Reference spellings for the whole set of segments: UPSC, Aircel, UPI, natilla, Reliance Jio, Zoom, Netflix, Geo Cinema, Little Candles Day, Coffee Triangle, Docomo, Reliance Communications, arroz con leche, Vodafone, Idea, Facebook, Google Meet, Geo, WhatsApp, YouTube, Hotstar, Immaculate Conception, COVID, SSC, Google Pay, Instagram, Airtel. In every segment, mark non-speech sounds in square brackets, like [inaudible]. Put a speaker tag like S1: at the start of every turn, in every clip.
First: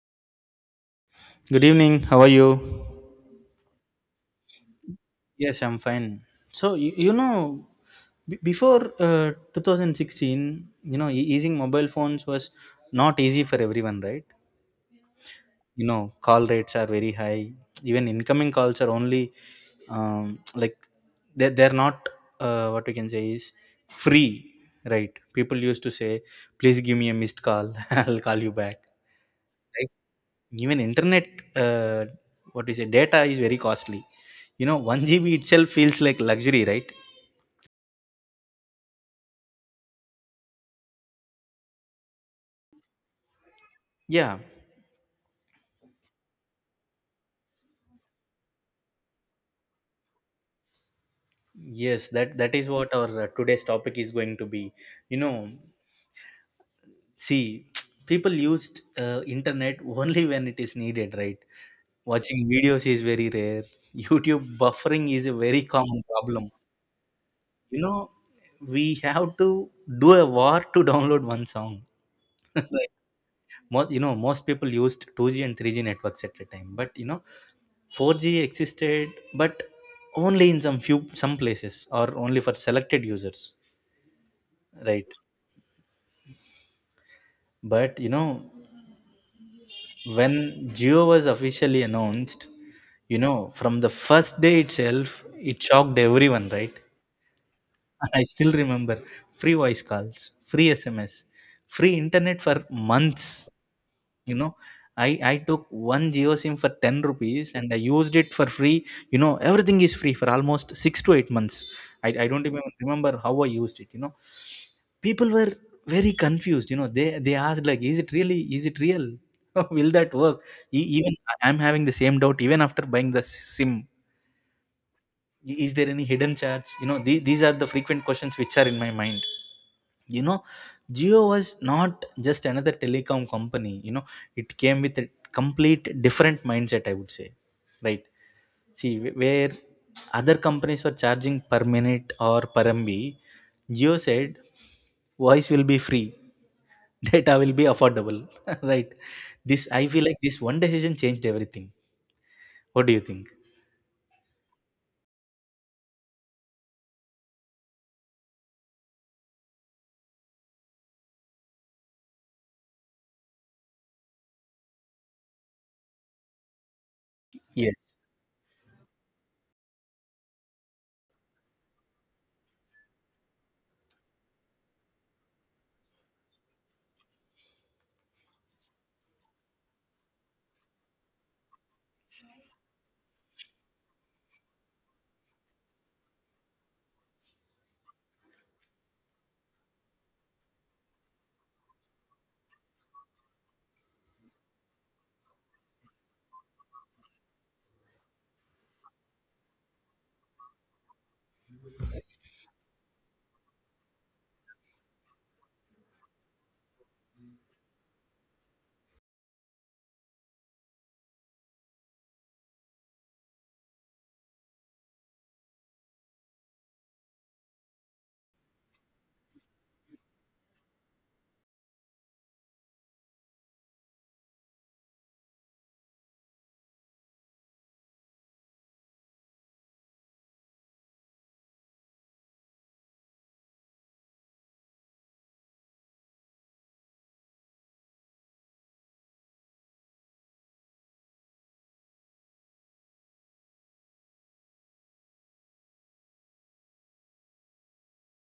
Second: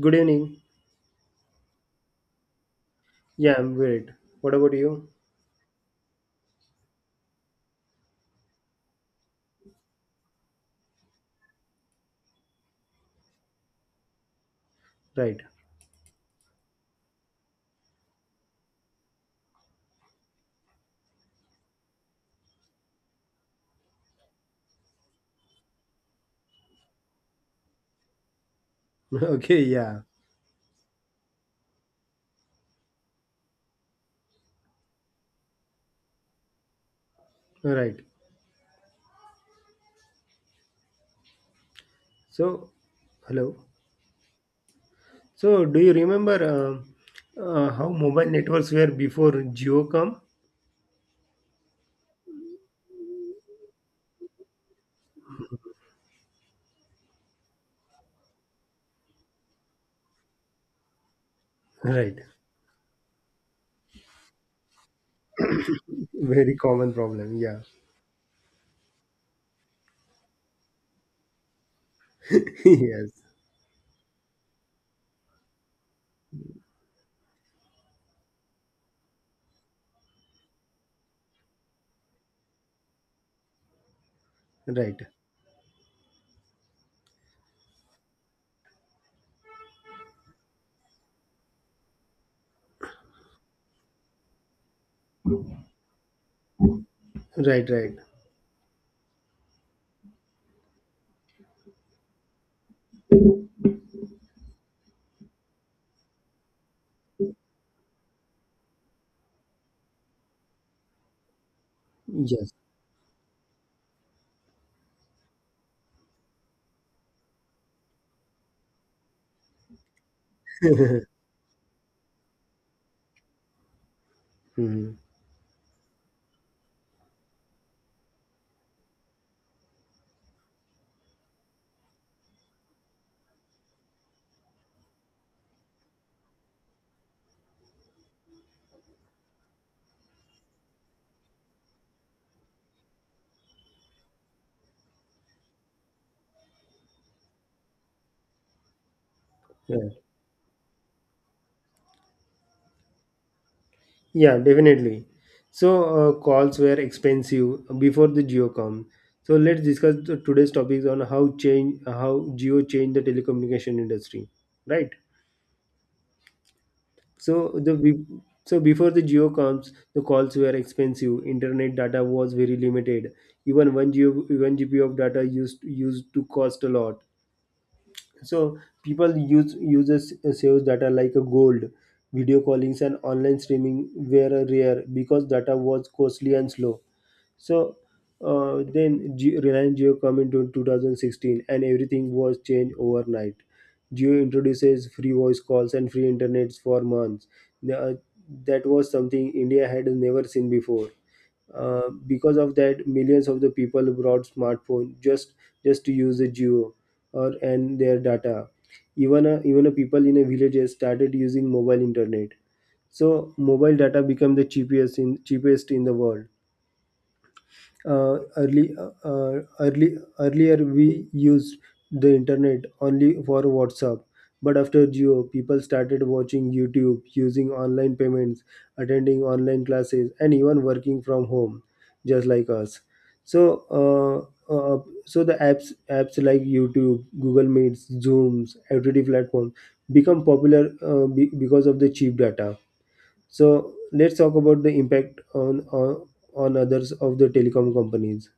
S1: Good evening.
S2: Good evening. How are you?
S1: Yeah, I'm great. What about you?
S2: Yes, I'm fine. So you, before 2016, using mobile phones was not easy for everyone, right?
S1: Right.
S2: Call rates are very high. Even incoming calls are only, like, they're not, what we can say is, free, right? People used to say, "Please give me a missed call. [laughs] I'll call you back."
S1: [laughs] Okay, yeah.
S2: Even internet, uh, what do you say, data is very costly. 1 GB itself feels like luxury, right?
S1: Right. So, hello.
S2: Yeah,
S1: So, do you remember how mobile networks were before Jio come?
S2: yes, that is what our today's topic is going to be. You know, see, [tsk] people used internet [laughs] only when it is needed, right?
S1: [laughs] Right.
S2: Watching videos is very rare. YouTube buffering is a very common problem.
S1: Very common problem. Yeah.
S2: You know, we have to do a war to download one song. [laughs]
S1: [laughs] Yes.
S2: Most people used 2G and 3G networks at a time, but 4G existed, but only in some places or only for selected users,
S1: Right.
S2: right? But when Geo was officially announced, from the first day itself, it shocked everyone, right?
S1: Right, right.
S2: [laughs] I still remember free voice calls, free SMS, free internet for months. you know I took one Geo SIM for 10 rupees, and I used it for free. Everything is free for almost 6 to 8 months. I don't
S1: Yes.
S2: even remember how I used it. People were very confused. They asked, like, is it really, is it real? [laughs] Will that work? Even I'm having the same doubt even after buying the SIM.
S1: Mm-hmm.
S2: Is there any hidden charge? These are the frequent questions which are in my mind you know Jio was not just another telecom company. It came with a complete different mindset, I would say, right? See, where other companies were charging per minute or per mb, Jio said voice will be free, [laughs] data will be affordable, [laughs] right? This, I
S1: Right.
S2: feel like this one decision changed everything. What do you think?
S1: Yeah, definitely. So calls were expensive before the Geo come. So let's discuss today's topics on how Geo changed the telecommunication industry, right? So
S2: Yes,
S1: so before the Geo comes, the calls were expensive. Internet data was very limited. Even one GB of data used to cost a lot. So people uses saves data like a gold. Video callings and online streaming were rare because data was costly and slow. So then Jio, Reliance Jio come into 2016 and everything was changed overnight. Jio introduces free voice calls and free internets for months. The- uh, that was something India had never seen before. Because of that, millions of the people brought smartphone just to use the Jio or and their data. Even a people in a villages started using mobile internet. So mobile data became the cheapest in cheapest in the world. Early early Earlier we used the internet only for WhatsApp, but after Geo people started watching YouTube, using online payments, attending online classes, and even working from home, just like us. So uh, uh, so the apps like YouTube, Google Meets, Zooms, OTT platform become popular because of the cheap data. So let's talk about the impact on others of the telecom companies.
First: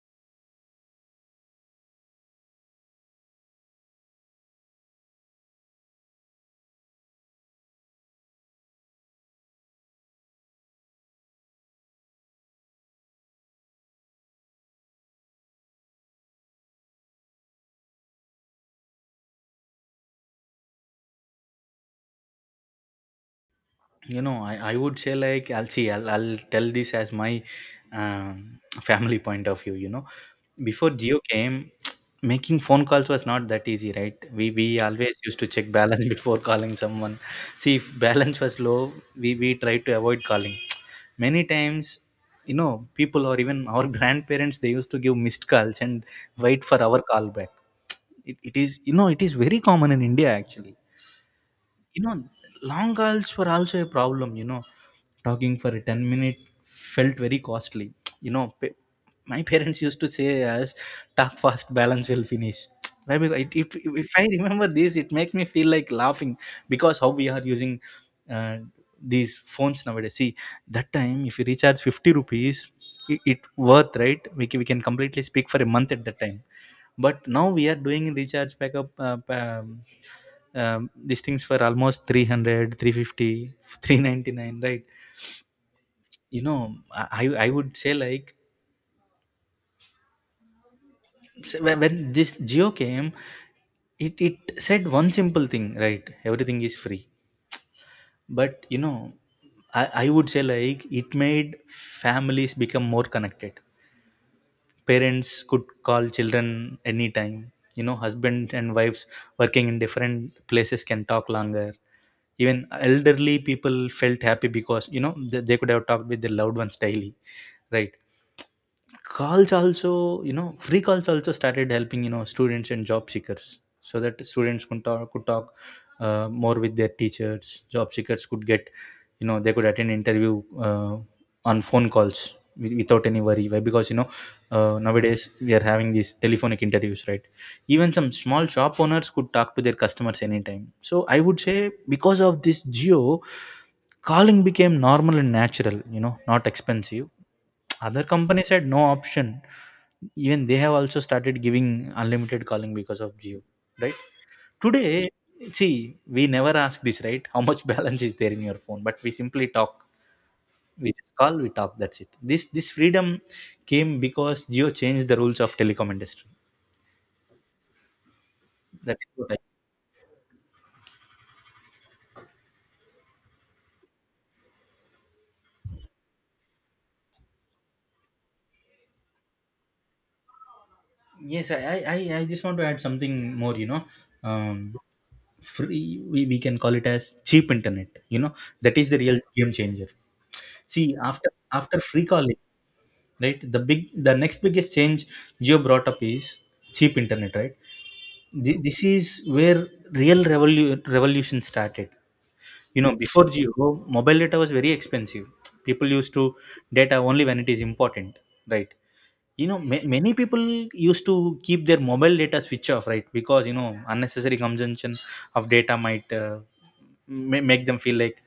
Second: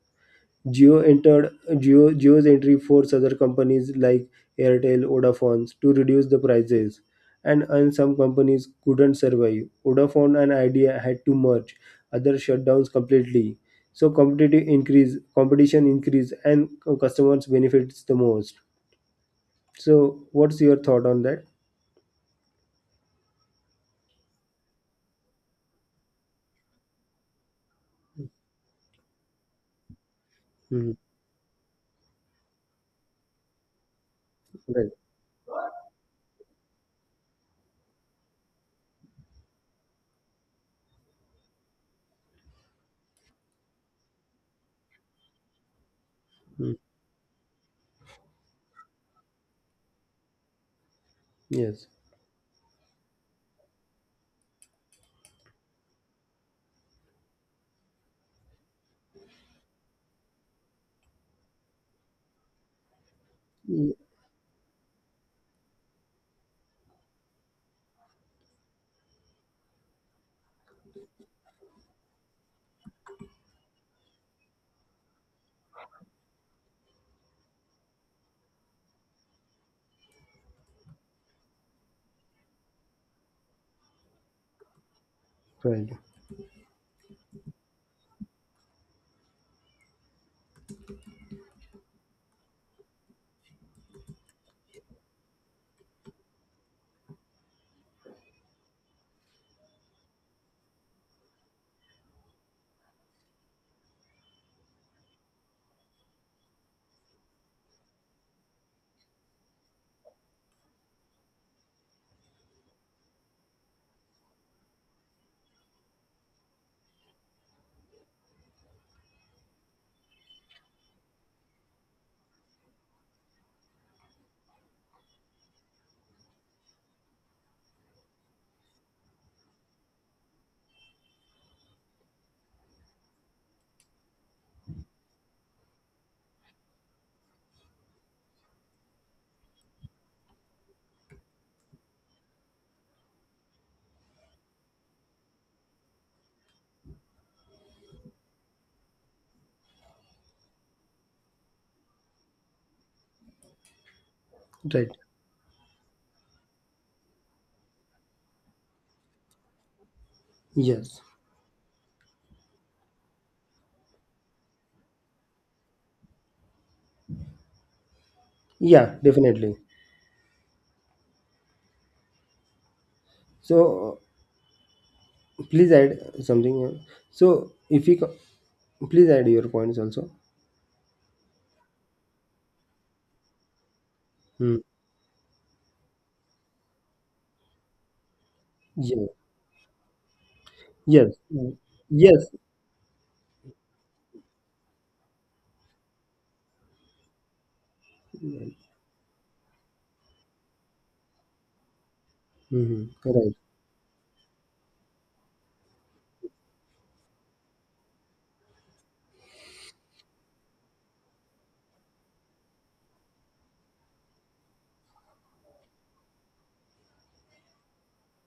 S1: Geo entered Geo's entry forced other companies like Airtel, Vodafone to reduce the prices, and some companies couldn't survive. Vodafone and Idea had to merge, other shutdowns completely. So competition increase, and customers benefits the most. So what's your thought on that?
S2: I would say, like, I'll tell this as my family point of view. Before
S1: Mhm.
S2: Geo came, [tsk] making phone calls was not that easy, right? We
S1: Right.
S2: always used to check balance [laughs] before calling someone. See, if balance was low, we tried to avoid calling, [tsk] many times. People, or even our [laughs] grandparents, they used to give missed calls and wait
S1: Mm.
S2: for our call back. It is very common in India, actually.
S1: Yes.
S2: you know Long calls were also a problem. Talking for a 10-minute felt very costly. [tsk] you know pa- my [laughs] parents used to say, as, "Talk fast, balance will finish." [tsk] Why? Because it,
S1: Ye-
S2: if I remember this, it makes me feel like laughing, because how we are using, uh, these phones nowadays. See, that time if you recharge 50 rupees, it worth, right? We can completely speak for a month at that time. But now we are doing recharge backup, these things for almost 300, 350, 399,
S1: Right.
S2: right? I i would say, like, when this Geo came, it said one simple thing, right? Everything is free. But, I would say, like, it made families become more connected. Parents could call children anytime. Husband and wives working in different places can talk longer. Even elderly people felt happy, because, they could have talked with their loved ones daily, right? calls also you know Free calls also started helping, students and job seekers, so that students could talk more with their teachers. Job seekers could get, they could attend interview, on phone calls, without any worry. Why? Because, nowadays we are having these telephonic interviews, right? Even some small shop owners could talk to their customers anytime. So I would say because of this Geo, calling became normal and natural, not expensive. Other companies had no option. Even they have also started giving unlimited calling because of Geo, right?
S1: Right.
S2: Today, see, we never ask this, right? How much [laughs] balance is there in your phone? But we simply talk. We
S1: Yes.
S2: just call, we talk. That's it. This freedom came because Geo changed the rules of telecom industry.
S1: Yeah,
S2: That is what I.
S1: definitely. So please add something. So if you co- please add your points also.
S2: Yes, I just want to add something more.
S1: Hmm.
S2: Um, free, we can call it as cheap internet, that is the
S1: Yeah.
S2: real game changer. See,
S1: Yes.
S2: after
S1: Mm.
S2: after free
S1: Yes.
S2: calling, right, the next biggest change Geo brought up is cheap internet, right. This is where real revolution started.
S1: Mm-hmm.
S2: Before
S1: Right.
S2: Geo, mobile data was very expensive. People used to data only when it is important, right. Many people used to keep their mobile data switch off, right, because, unnecessary consumption of data might, make them feel like,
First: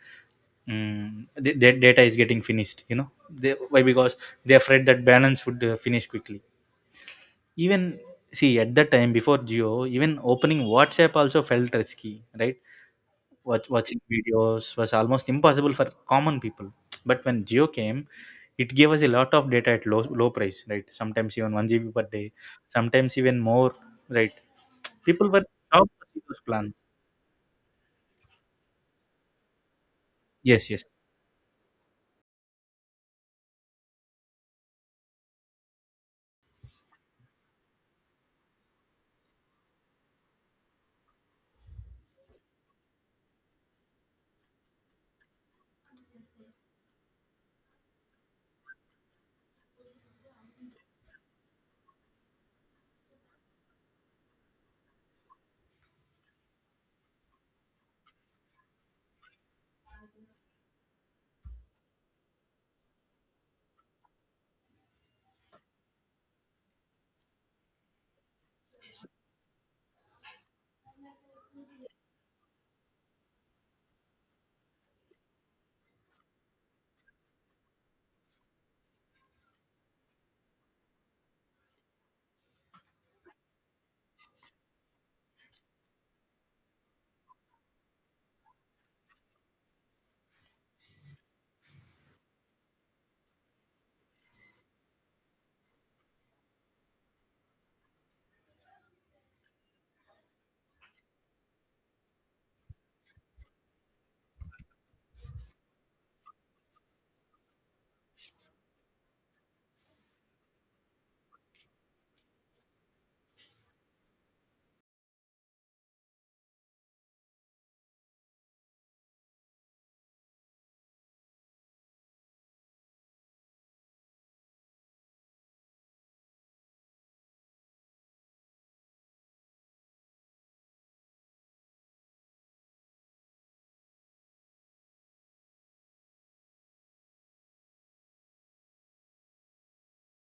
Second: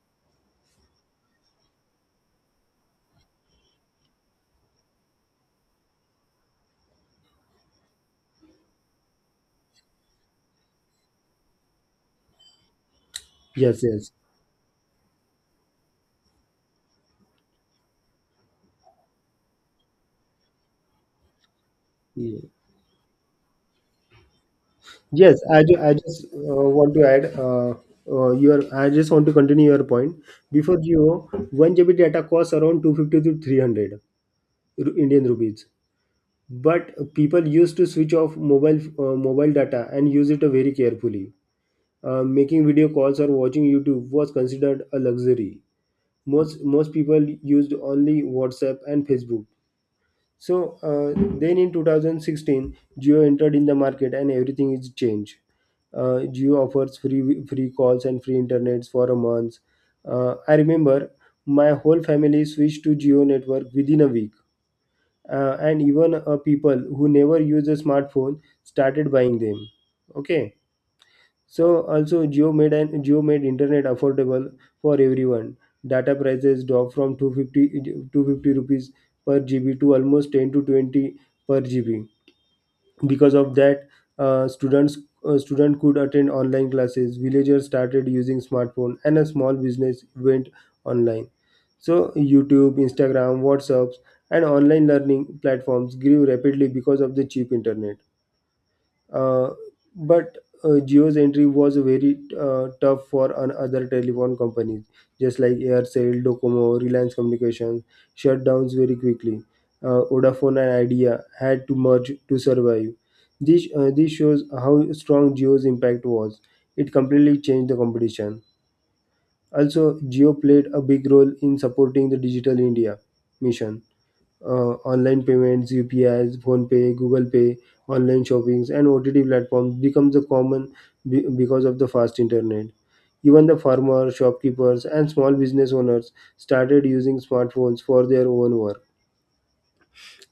S2: mm, their data is getting finished. They, why? Because they are afraid that balance would, finish quickly. Even, see, at that time before Geo, even opening WhatsApp also felt risky, right? Watch,
S1: Yes.
S2: watching
S1: Yes.
S2: videos was almost impossible for common people. [tsk] But when Geo came, it gave us a lot of data at low price, right? Sometimes even one GB per day,
S1: Yeah.
S2: sometimes even more, right? People
S1: Yes.
S2: were
S1: I
S2: shocked with
S1: just
S2: those plans.
S1: want to add your. I just want to continue your point.
S2: Yes,
S1: Before
S2: yes.
S1: Geo, one GB data costs around 250 to 300 Indian rupees. But people used to switch off mobile data and use it very carefully. Making video calls or watching YouTube was considered a luxury. Most people used only WhatsApp and Facebook. So then in 2016, Geo entered in the market and everything is changed. Geo offers free calls and free internets for a month. I remember my whole family switched to Geo network within a week. And even people who never use a smartphone started buying them. Okay, so also Jio made an Jio made internet affordable for everyone. Data prices dropped from 250 rupees per GB to almost 10 to 20 per GB. Because of that, uh, students student could attend online classes. Villagers started using smartphone, and a small business went online. So YouTube, Instagram, WhatsApps, and online learning platforms grew rapidly because of the cheap internet. Uh, but Jio's entry was very tough for an other telephone companies, just like Aircel, Docomo, Reliance Communications, shut downs very quickly. Vodafone and Idea had to merge to survive. This shows how strong Geo's impact was. It completely changed the competition. Also, Geo played a big role in supporting the Digital India mission. Online payments, UPIs, Google Pay, online shoppings, and OTT platforms becomes the common because of the fast internet. Even the farmers, shopkeepers, and small business owners started using smartphones for their own work.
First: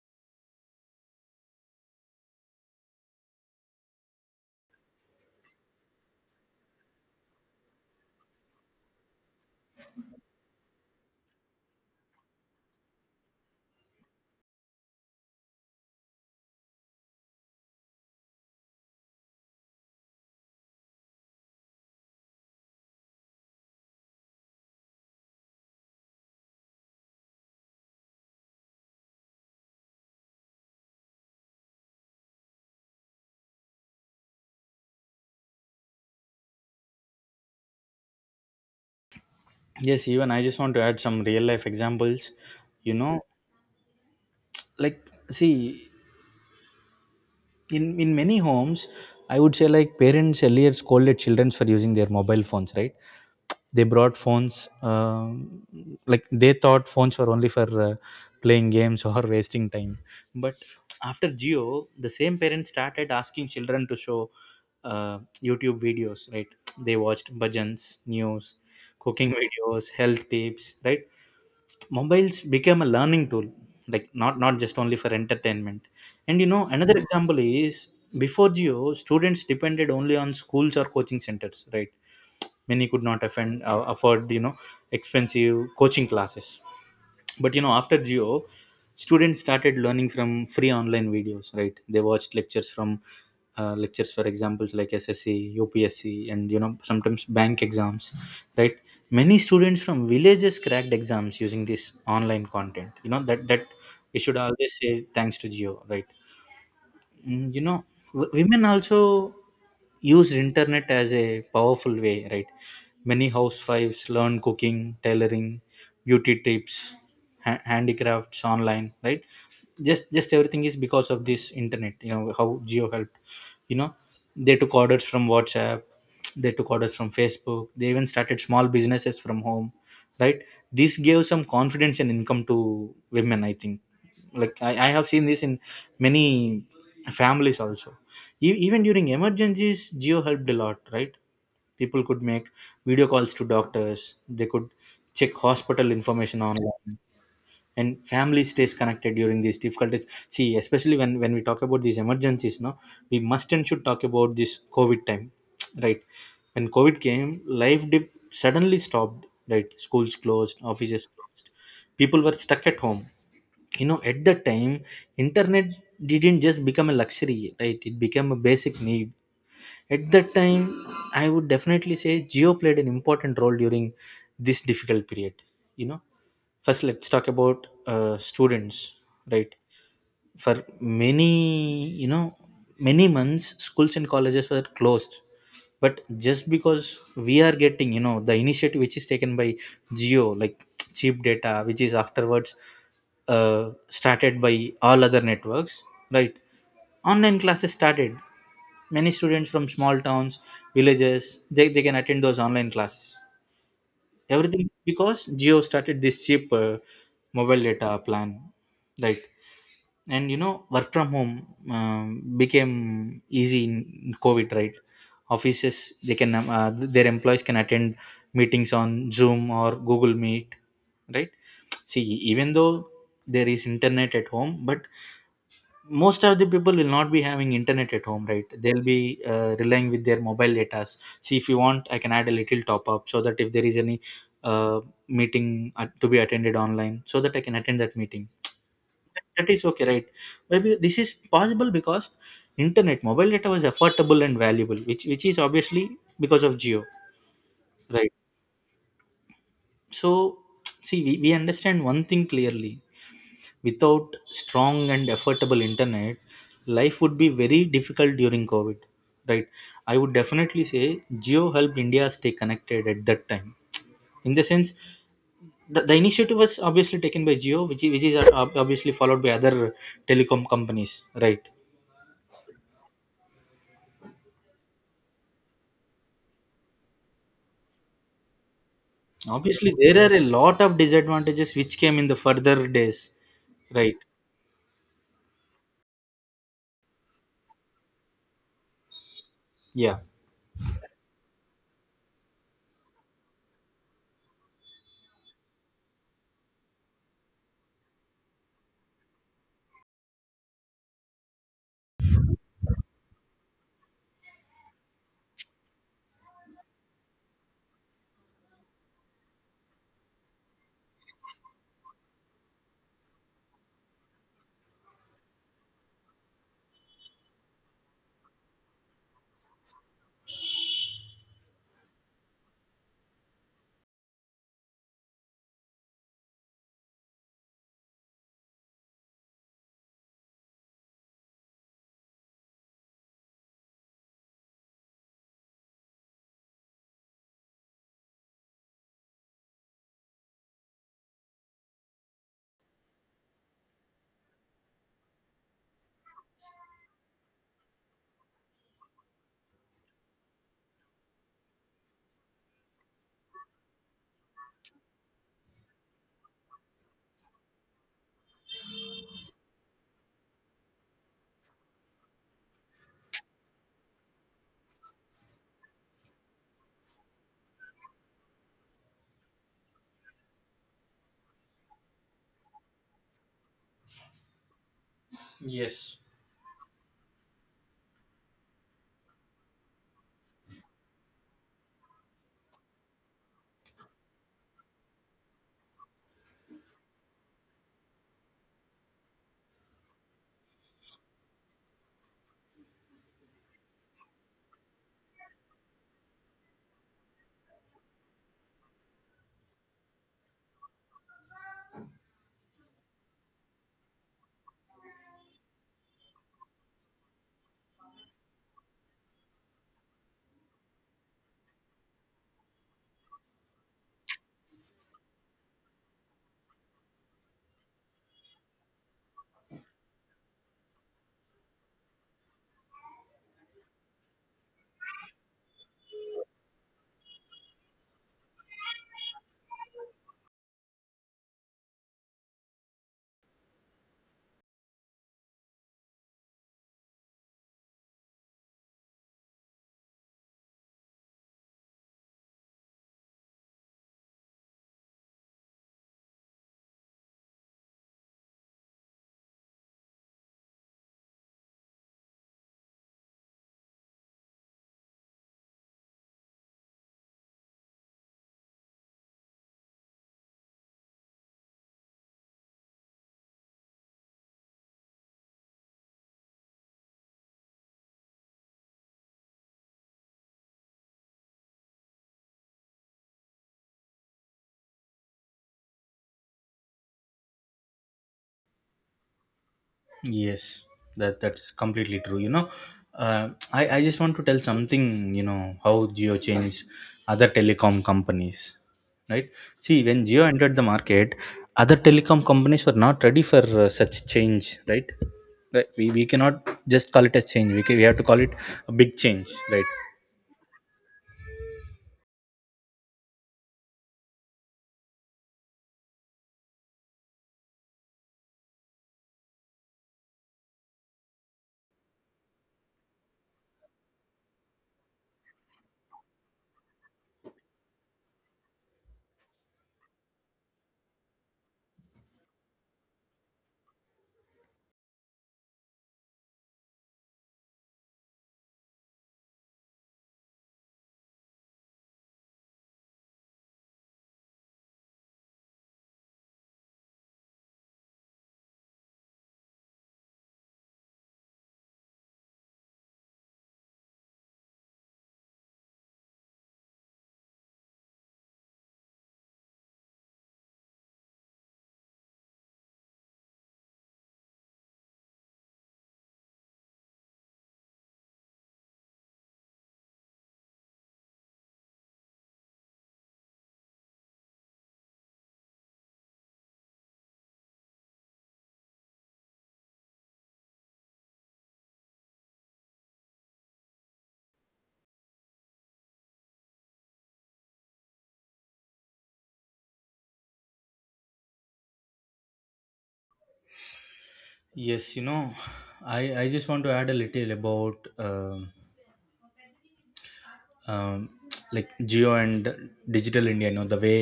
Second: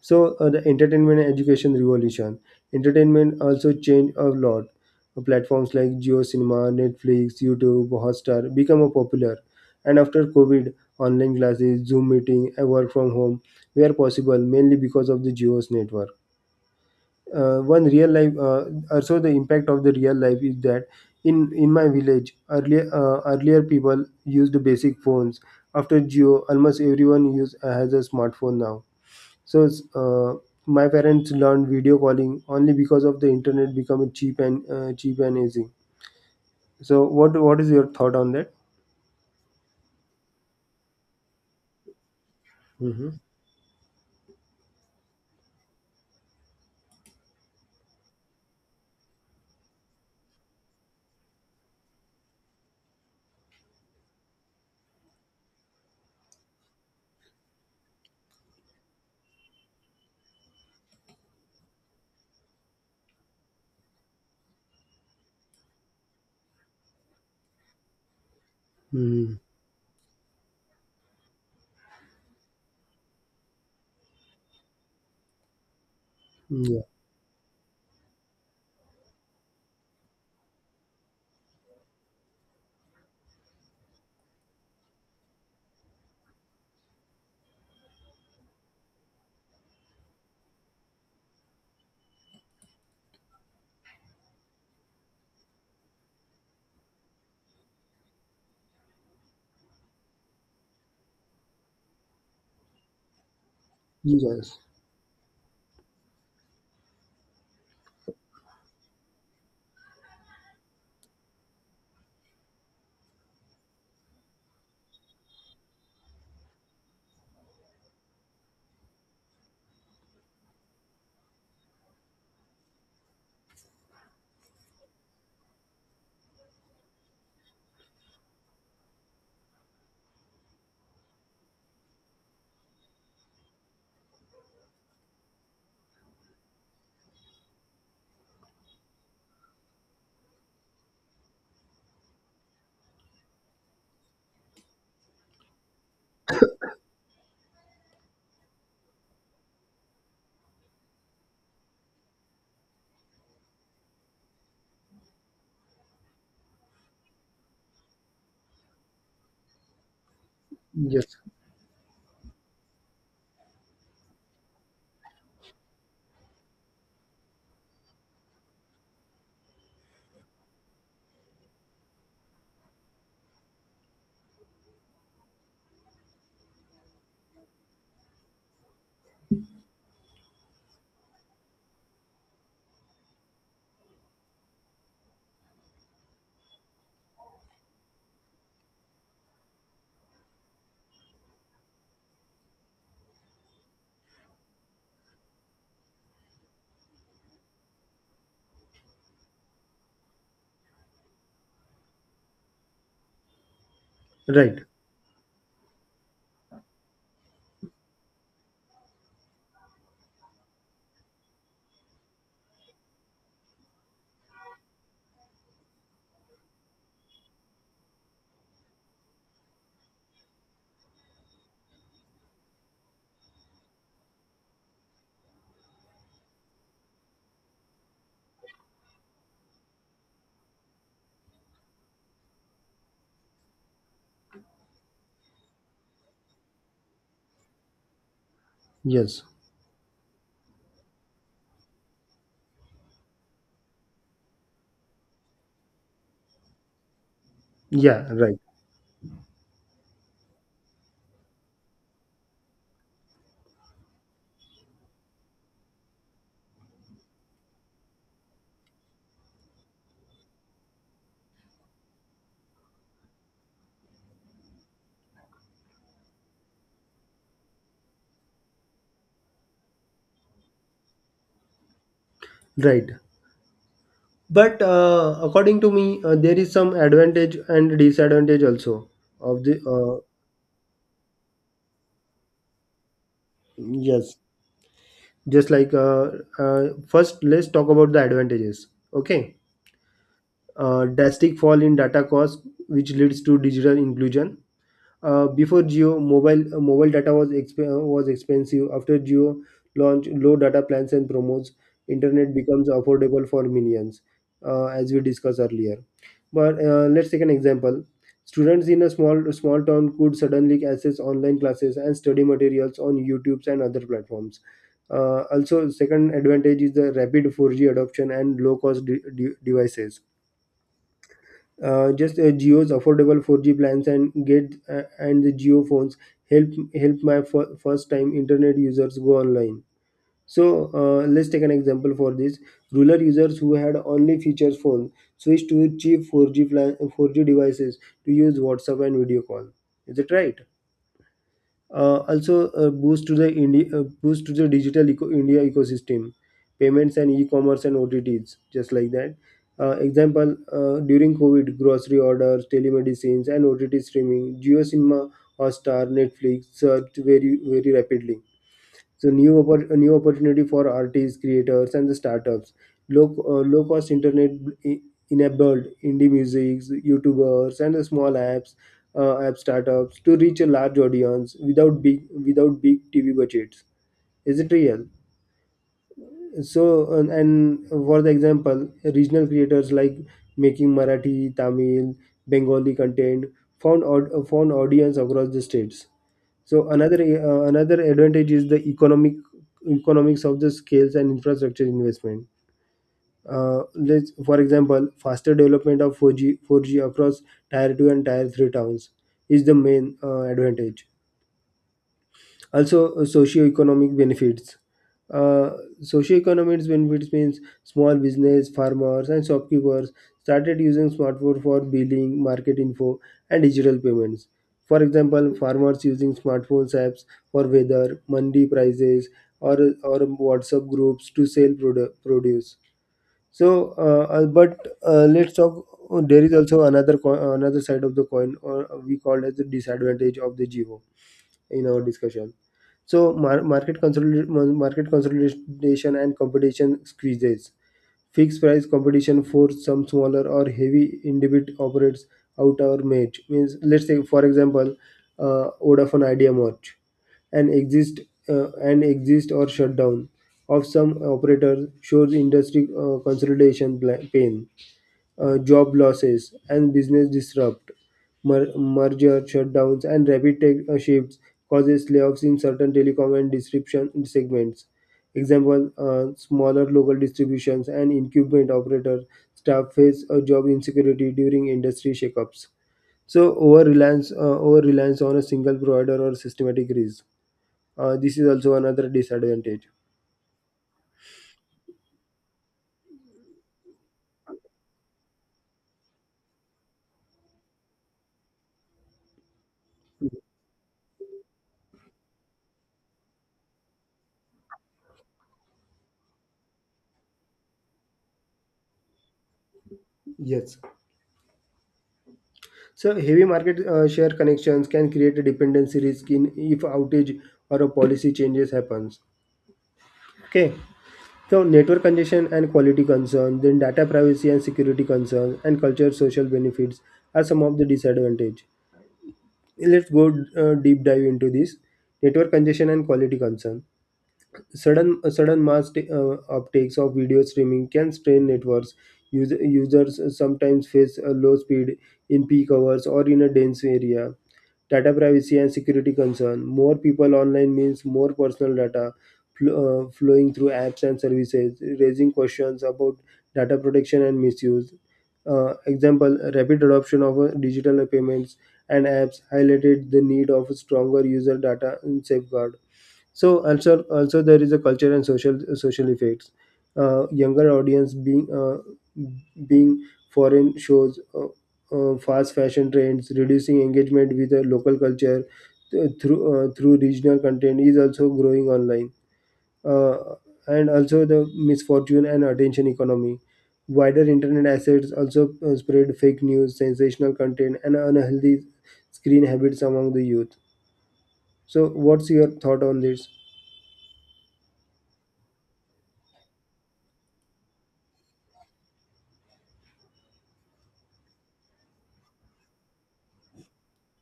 S1: So the entertainment and education revolution. Entertainment also changed a lot. Platforms like Geo Cinema, Netflix, YouTube, Hotstar become a popular. And after COVID, online classes, Zoom meeting, and work from home were possible mainly because of the Geo's network. One real life Also the impact of the real life is that in my village earlier people used basic phones. After Geo, almost everyone use has a smartphone now. So uh, my parents learned video calling only because of the internet becoming cheap and easy. So what is your thought on that?
S2: Yes, even I just want to add some real life examples. You
S1: Mm-hmm.
S2: know, like, see, in many homes, I would say, like, parents earlier scolded children for using their mobile phones, right. They brought phones, like, they thought phones were only for, playing games or [laughs] wasting time. But after Geo, the same parents started asking children to show, uh, YouTube videos, right. They watched bhajans, news, cooking
S1: Hmm.
S2: [laughs] videos, health tips, right. Mobiles became a learning tool, like, not just only for entertainment. And,
S1: Yeah.
S2: another example is, before Geo, students depended only on schools or coaching centers, right. Many could not afford expensive coaching classes. But, after Geo, students started learning from free online videos, right. They watched lectures for examples like SSC, UPSC, and, sometimes bank exams, right. Many students from villages cracked exams using this online content, that we should
S1: Yes.
S2: always say thanks to Geo, right. Mm, women also use internet as a powerful way, right. Many housewives learn cooking, tailoring, beauty tips, handicrafts online, right. Just everything is because of this internet, how Geo helped. you know they took orders from WhatsApp, [tsk] they took orders from Facebook, they even started small businesses from home, right. This gave some confidence and income to women, I think. Like, I have seen this in many families also. Even during emergencies, Geo helped a lot, right. People could make video calls to doctors, they could check hospital information online, and family stays connected during these difficulties. See, especially when we talk about these emergencies, no, we must and should talk about this COVID time, [tsk] right. When COVID came, life dip suddenly stopped, right. Schools closed, offices
S1: Yes.
S2: closed, people were stuck at home. At that time, internet didn't just become a luxury, right, it became a basic need. At that time, I would definitely say Geo played an important role during this difficult period. you know First, let's talk about, students, right. For many, many months schools and colleges were closed, but just because we are getting, the initiative which is taken by Geo, like, [tsk] cheap data which is afterwards, started by all other networks, right, online classes started. Many students from small towns, villages, they can attend those online classes,
S1: Right.
S2: everything because Geo started this cheap, mobile data plan, right. And, work from home, became easy in COVID, right. Offices, they can their employees can attend meetings on Zoom or Google Meet, right. See, even though there is internet at home, but most of the people will not be having internet at home, right, they'll be, relying with their mobile data. See, if you want, I can add a little top up, so that if there is any, uh, meeting, to be attended online so that I can attend that meeting,
S1: Yes.
S2: that is okay, right? Maybe this is possible because internet mobile data was affordable and valuable, which is obviously because of Geo,
S1: Yeah.
S2: right?
S1: Right.
S2: So, [tsk] see, we understand one thing clearly. Without strong and affordable internet, life would be very difficult during COVID, right? I would definitely say Geo helped India stay connected at that time. In the sense, the initiative was obviously taken by Geo, which is obviously followed by other telecom companies, right?
S1: Right. But according to me, there is some advantage and disadvantage also of the.
S2: Obviously, there are a lot of disadvantages which came in the further days, right?
S1: Yes. Just like First, let's talk about the advantages. Okay.
S2: Yeah.
S1: Drastic fall in data cost, which leads to digital inclusion. Before Geo, mobile data was expensive. After Geo launched low data plans and promos, internet becomes affordable for millions, as we discussed earlier. But let's take an example. Students in a small town could suddenly access online classes and study materials on YouTube and other platforms. Also, second advantage is the rapid 4G adoption and low cost devices. Just Geo's affordable 4G plans and the Geo phones help help my first time internet users go online. So let's take an example for this. Rural users who had only feature phones switched to cheap 4G plan, 4G devices to use WhatsApp and video call. Is it right? Also a boost to the boost to the digital India ecosystem, payments and e-commerce and OTTs, just like that. Example, during COVID, grocery orders, telemedicines, and OTT streaming, Geo Cinema, Hotstar, Netflix surged very very rapidly. So new a new opportunity for artists, creators, and the startups. Low cost internet e- enabled indie musics, YouTubers, and the small app startups to reach a large audience without big TV budgets. Is it real?
S2: Yes.
S1: So and for the example, regional creators like making Marathi, Tamil, Bengali content found audience across the states. So another advantage is the economics of the scales and infrastructure investment. Let's, for example, faster development of 4G across tier two and tier three towns is the main advantage. Also uh, socioeconomic benefits means small business farmers and shopkeepers started using smartphone for billing market info and digital payments. For example, farmers using smartphones apps for weather mandi prices or or WhatsApp groups to sell produce. So but let's talk. There is also another another side of the coin or we call as the disadvantage of the Geo in our discussion. So market consolidation and competition squeezes. Fixed price competition for some smaller or heavy individ operates out our match. Means let's say for example, Vodafone Idea merge and exist and exist or shutdown of some operators shows industry consolidation pain. Job losses and business disrupt, merger shutdowns and rapid tech shifts causes layoffs in certain telecom and distribution segments. Example, smaller local distributions and incumbent operator staff face a job insecurity during industry shakeups. So over reliance on a single provider or systematic risk. This is also another disadvantage.
S2: Yes, that that's completely true. You know, I just want to tell something. You know how Geo changed other telecom companies, right? See, when Geo entered the market, other telecom companies were not ready for such change, right? Right, we cannot just call it a change. We can, we have to call it a big change, right?
S1: Yes. So heavy market share connections can create a dependency risk in if outage or a policy changes happens. Okay. So network congestion and quality concerns, then data privacy and security concerns, and culture social benefits are some of the disadvantage. Let's go deep dive into this network congestion and quality concern. Sudden uptakes of video streaming can strain networks. Users sometimes face a low speed in peak hours or in a dense area. Data privacy and security concern, more people online means more personal data flowing through apps and services, raising questions about data protection and misuse. Example, rapid adoption of digital payments and apps highlighted the need of a stronger user data and safeguard. So also there is a culture and social effects. Younger audience being being foreign shows fast fashion trends reducing engagement with the local culture through regional content is also growing online. uh, and also the misfortune and attention economy, wider internet assets also spread fake news, sensational content and unhealthy screen habits among the youth. So what's your thought on this?
S2: Yes, you know, I just want to add a little about um, like Geo and digital India. You know, the way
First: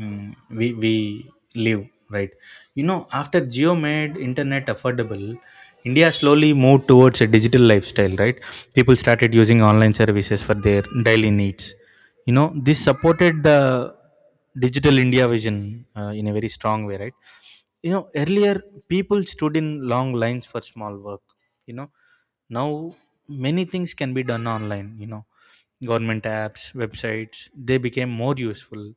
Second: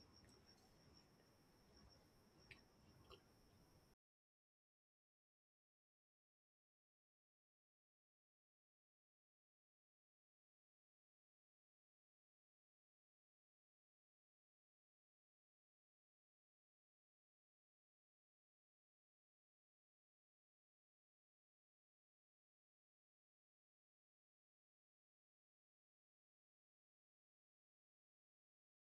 S2: mm we live, right? You know, after Geo made internet affordable, India slowly moved towards a digital lifestyle, right? People started using online services for their daily needs. You know, this supported the digital India vision in a very strong way, right? You know, earlier people stood in long lines for small work, you know. Now many things can be done online. You know, government apps, websites, they became more useful.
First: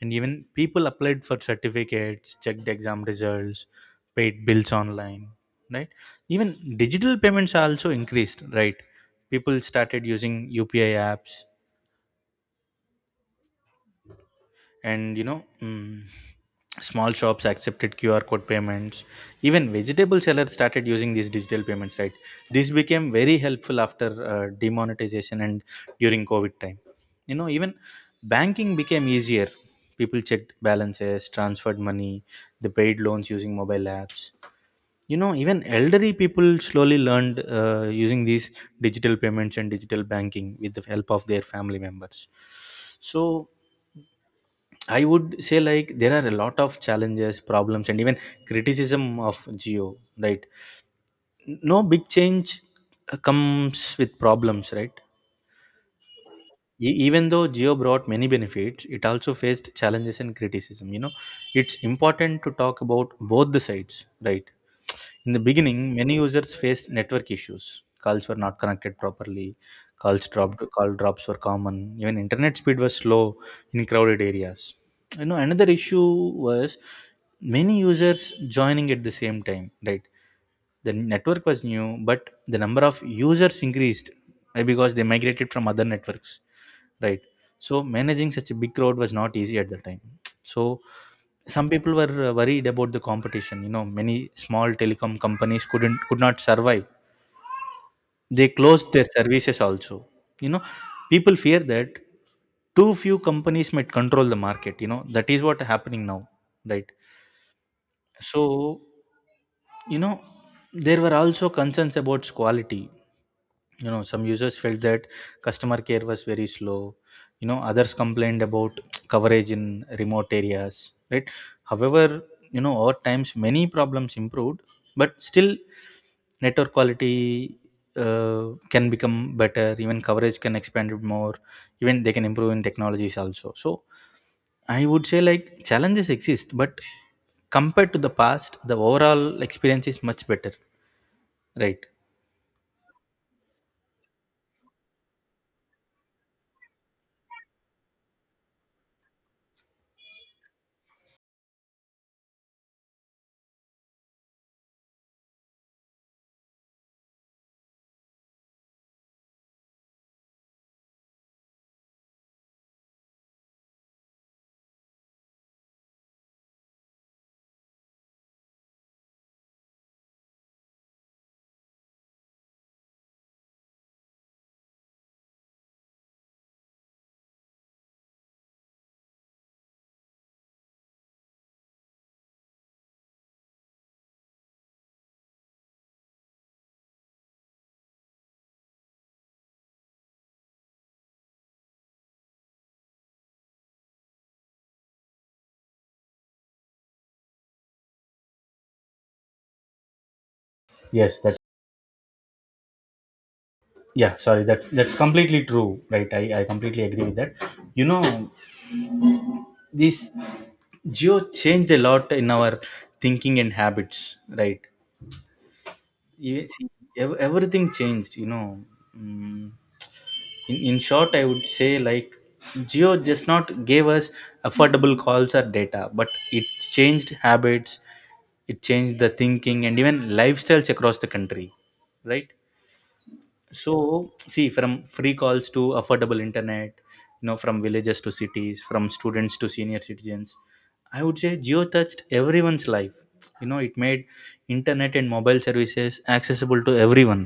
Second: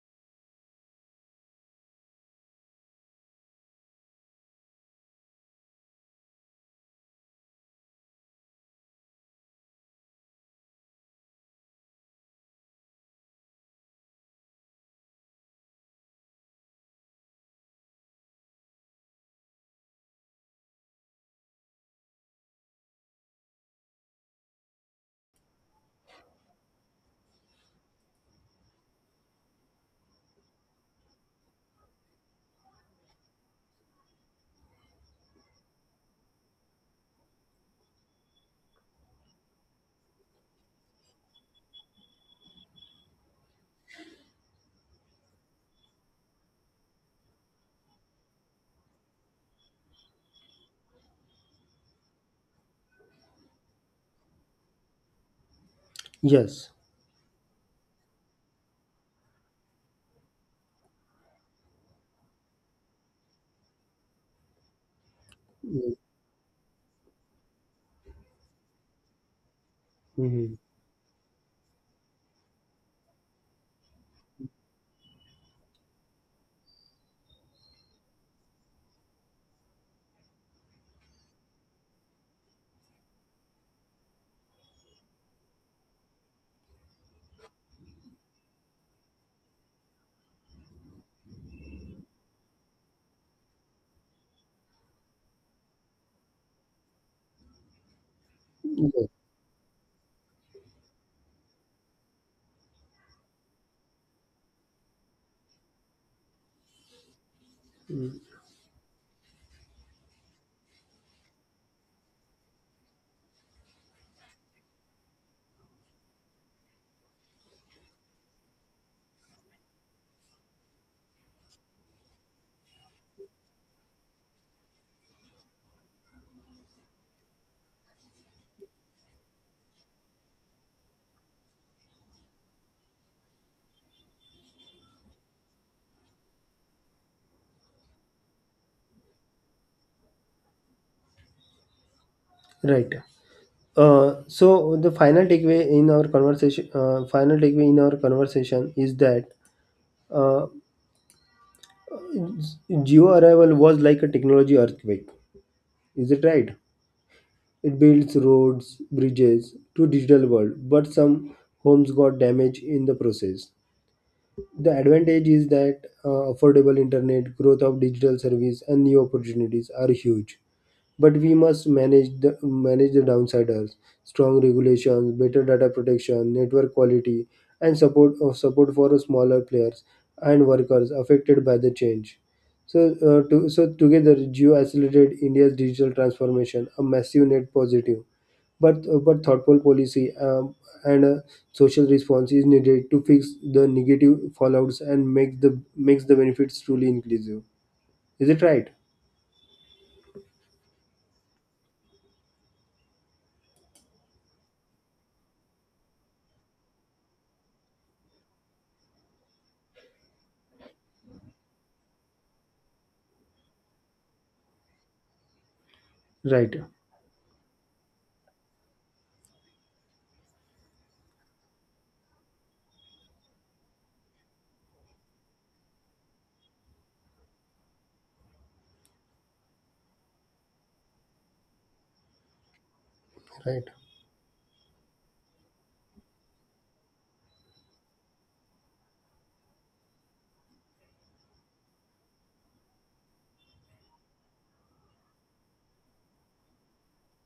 S2: And even people applied for certificates, checked exam results, paid bills online, right? Even digital payments also increased, right? People started using UPI apps, and small shops accepted QR code payments. Even vegetable sellers started using these digital payments, right? This became very helpful after demonetization and during COVID time. You know, even banking became easier. People checked balances, transferred money, they paid loans using mobile apps. You know, even elderly people slowly learned using these digital payments and digital banking with the help of their family members. So I would say, like, there are a lot of challenges, problems, and even criticism of Geo. Right, no big change comes with problems, right?
S1: Yes.
S2: Even though Geo brought many benefits, it also faced challenges and criticism, you know. It's important to talk about both the sides, right? In the beginning, many users faced network issues. Calls were not connected properly.
S1: Mhm.
S2: Call drops were common. Even internet speed was slow in crowded areas. You know, another issue was many users joining at the same time, right? The network was new, but the number of users increased, because they migrated from other networks, right? So managing such a big crowd was not easy at the time. So some people were worried about the competition. You know, many small telecom companies could not survive. They closed
S1: Yeah,
S2: their services also. You know, people fear that too few companies might control the market. You know, that is what happening now, right? So, you know, there were also concerns about quality. You know, some users felt that customer care was very slow. You know, others complained about [tsk] coverage in remote areas, right? However, you know, over times many problems improved. But still, network quality can become better, even coverage can expand it more, even they can improve in technologies also. So I would say, like, challenges exist, but compared to the past, the overall experience is much better, right?
S1: right. So the final takeaway in our conversation, final takeaway in our conversation is that uh, Geo arrival was like a technology earthquake. Is it right? It builds roads, bridges to digital world, but some homes got damaged in the process. The advantage is that affordable internet, growth of digital service, and new opportunities are huge. But we must manage the downsiders, strong regulations, better data protection, network quality, and support for smaller players and workers affected by the change. So so together Geo accelerated India's digital transformation, a massive net positive. But thoughtful policy, and a social response is needed to fix the negative fallouts and makes the benefits truly inclusive. Is it right?
S2: Yes, that, yeah, sorry, that's completely true, right? I completely agree with that. You know, this Geo changed a lot in our thinking and habits, right? You
S1: Right,
S2: see, everything changed, you know. Mm, in short, I would say, like, Geo just not gave us affordable calls or data, but it changed habits, it changed the thinking and even lifestyles across the country, right?
S1: right.
S2: So see, from free calls to affordable internet, you know, from villages to cities, from students to senior citizens, I would say Geo touched everyone's life. You know, it made internet and mobile services accessible to everyone,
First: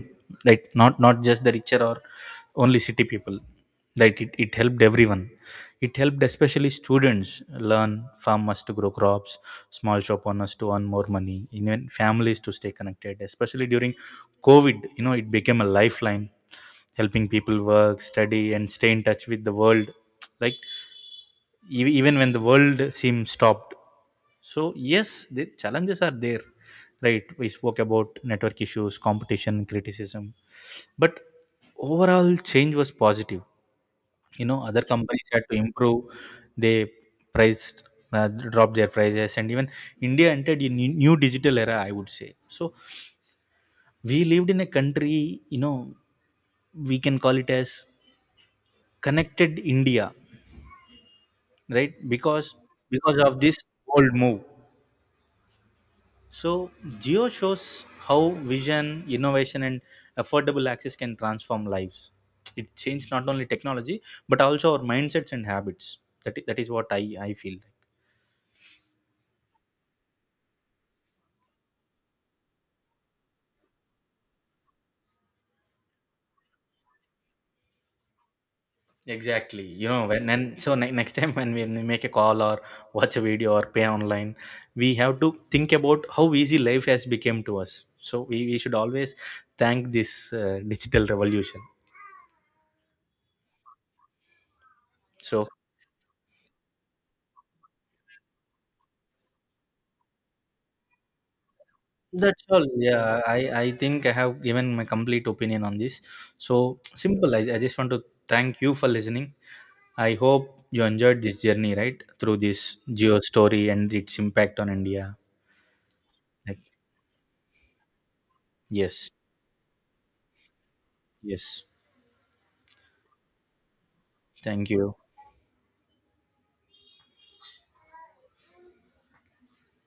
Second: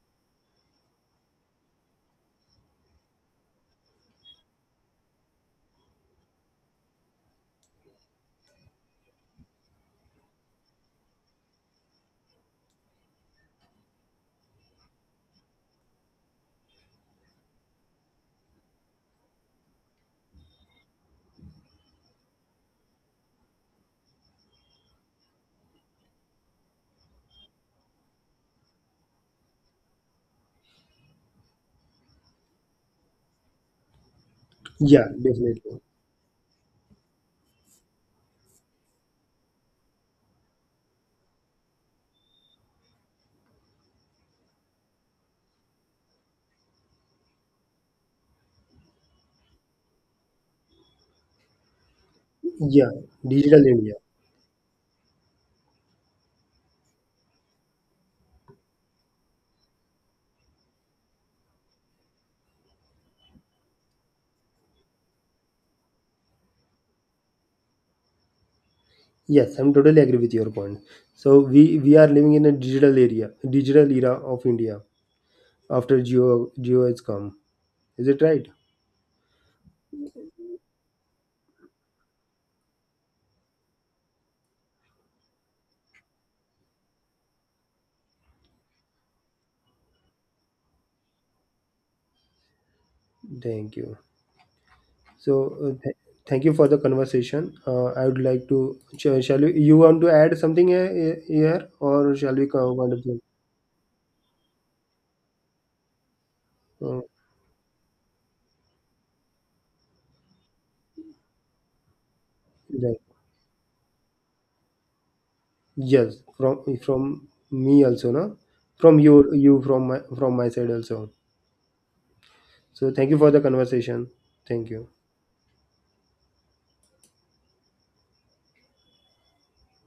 S2: like not just the richer or only city people. Like it helped everyone. It helped especially students learn, farmers to grow crops, small shop owners to earn more money, even families to stay connected. Especially during COVID, you know, it became a lifeline, helping people work, study, and stay in touch with the world. [tsk] Like even when the world seemed stopped. So yes, the challenges are there, right? We spoke about network issues, competition, criticism, but overall change was positive. You know, other
S1: Yeah,
S2: companies had to
S1: definitely.
S2: improve. They priced, dropped their prices, and even India entered a new digital era, I would say. So we lived in a country, you know, we can call it as connected India, right? because
S1: Yeah,
S2: because of this
S1: digital India.
S2: bold move, so Geo shows how vision, innovation, and affordable access can transform lives. It changed not only technology but also our mindsets and habits. That, that is what I feel.
S1: Yes, I'm totally agree with your point. So we are living in a digital era of India after Geo has come. Is it right?
S2: Exactly. You know, when and so ne- next time when we make a call or watch a video or pay online, we have to think about how easy life has become to us. So we should always thank this digital revolution.
S1: Thank you. So
S2: So
S1: thank you for the conversation. I would like to. Shall we? You want to add something here or shall
S2: that's
S1: we
S2: all.
S1: come on
S2: Yeah,
S1: to-
S2: I think I have given my complete opinion on this. So
S1: Uh,
S2: simple. I just want to thank you for listening. I hope you enjoyed this journey, right? Through this
S1: right.
S2: Geo story and its impact on India.
S1: Yes,
S2: Like,
S1: from me also, no. From
S2: yes,
S1: you, you from my side also.
S2: yes.
S1: So thank you for the conversation. Thank
S2: Thank
S1: you.
S2: you.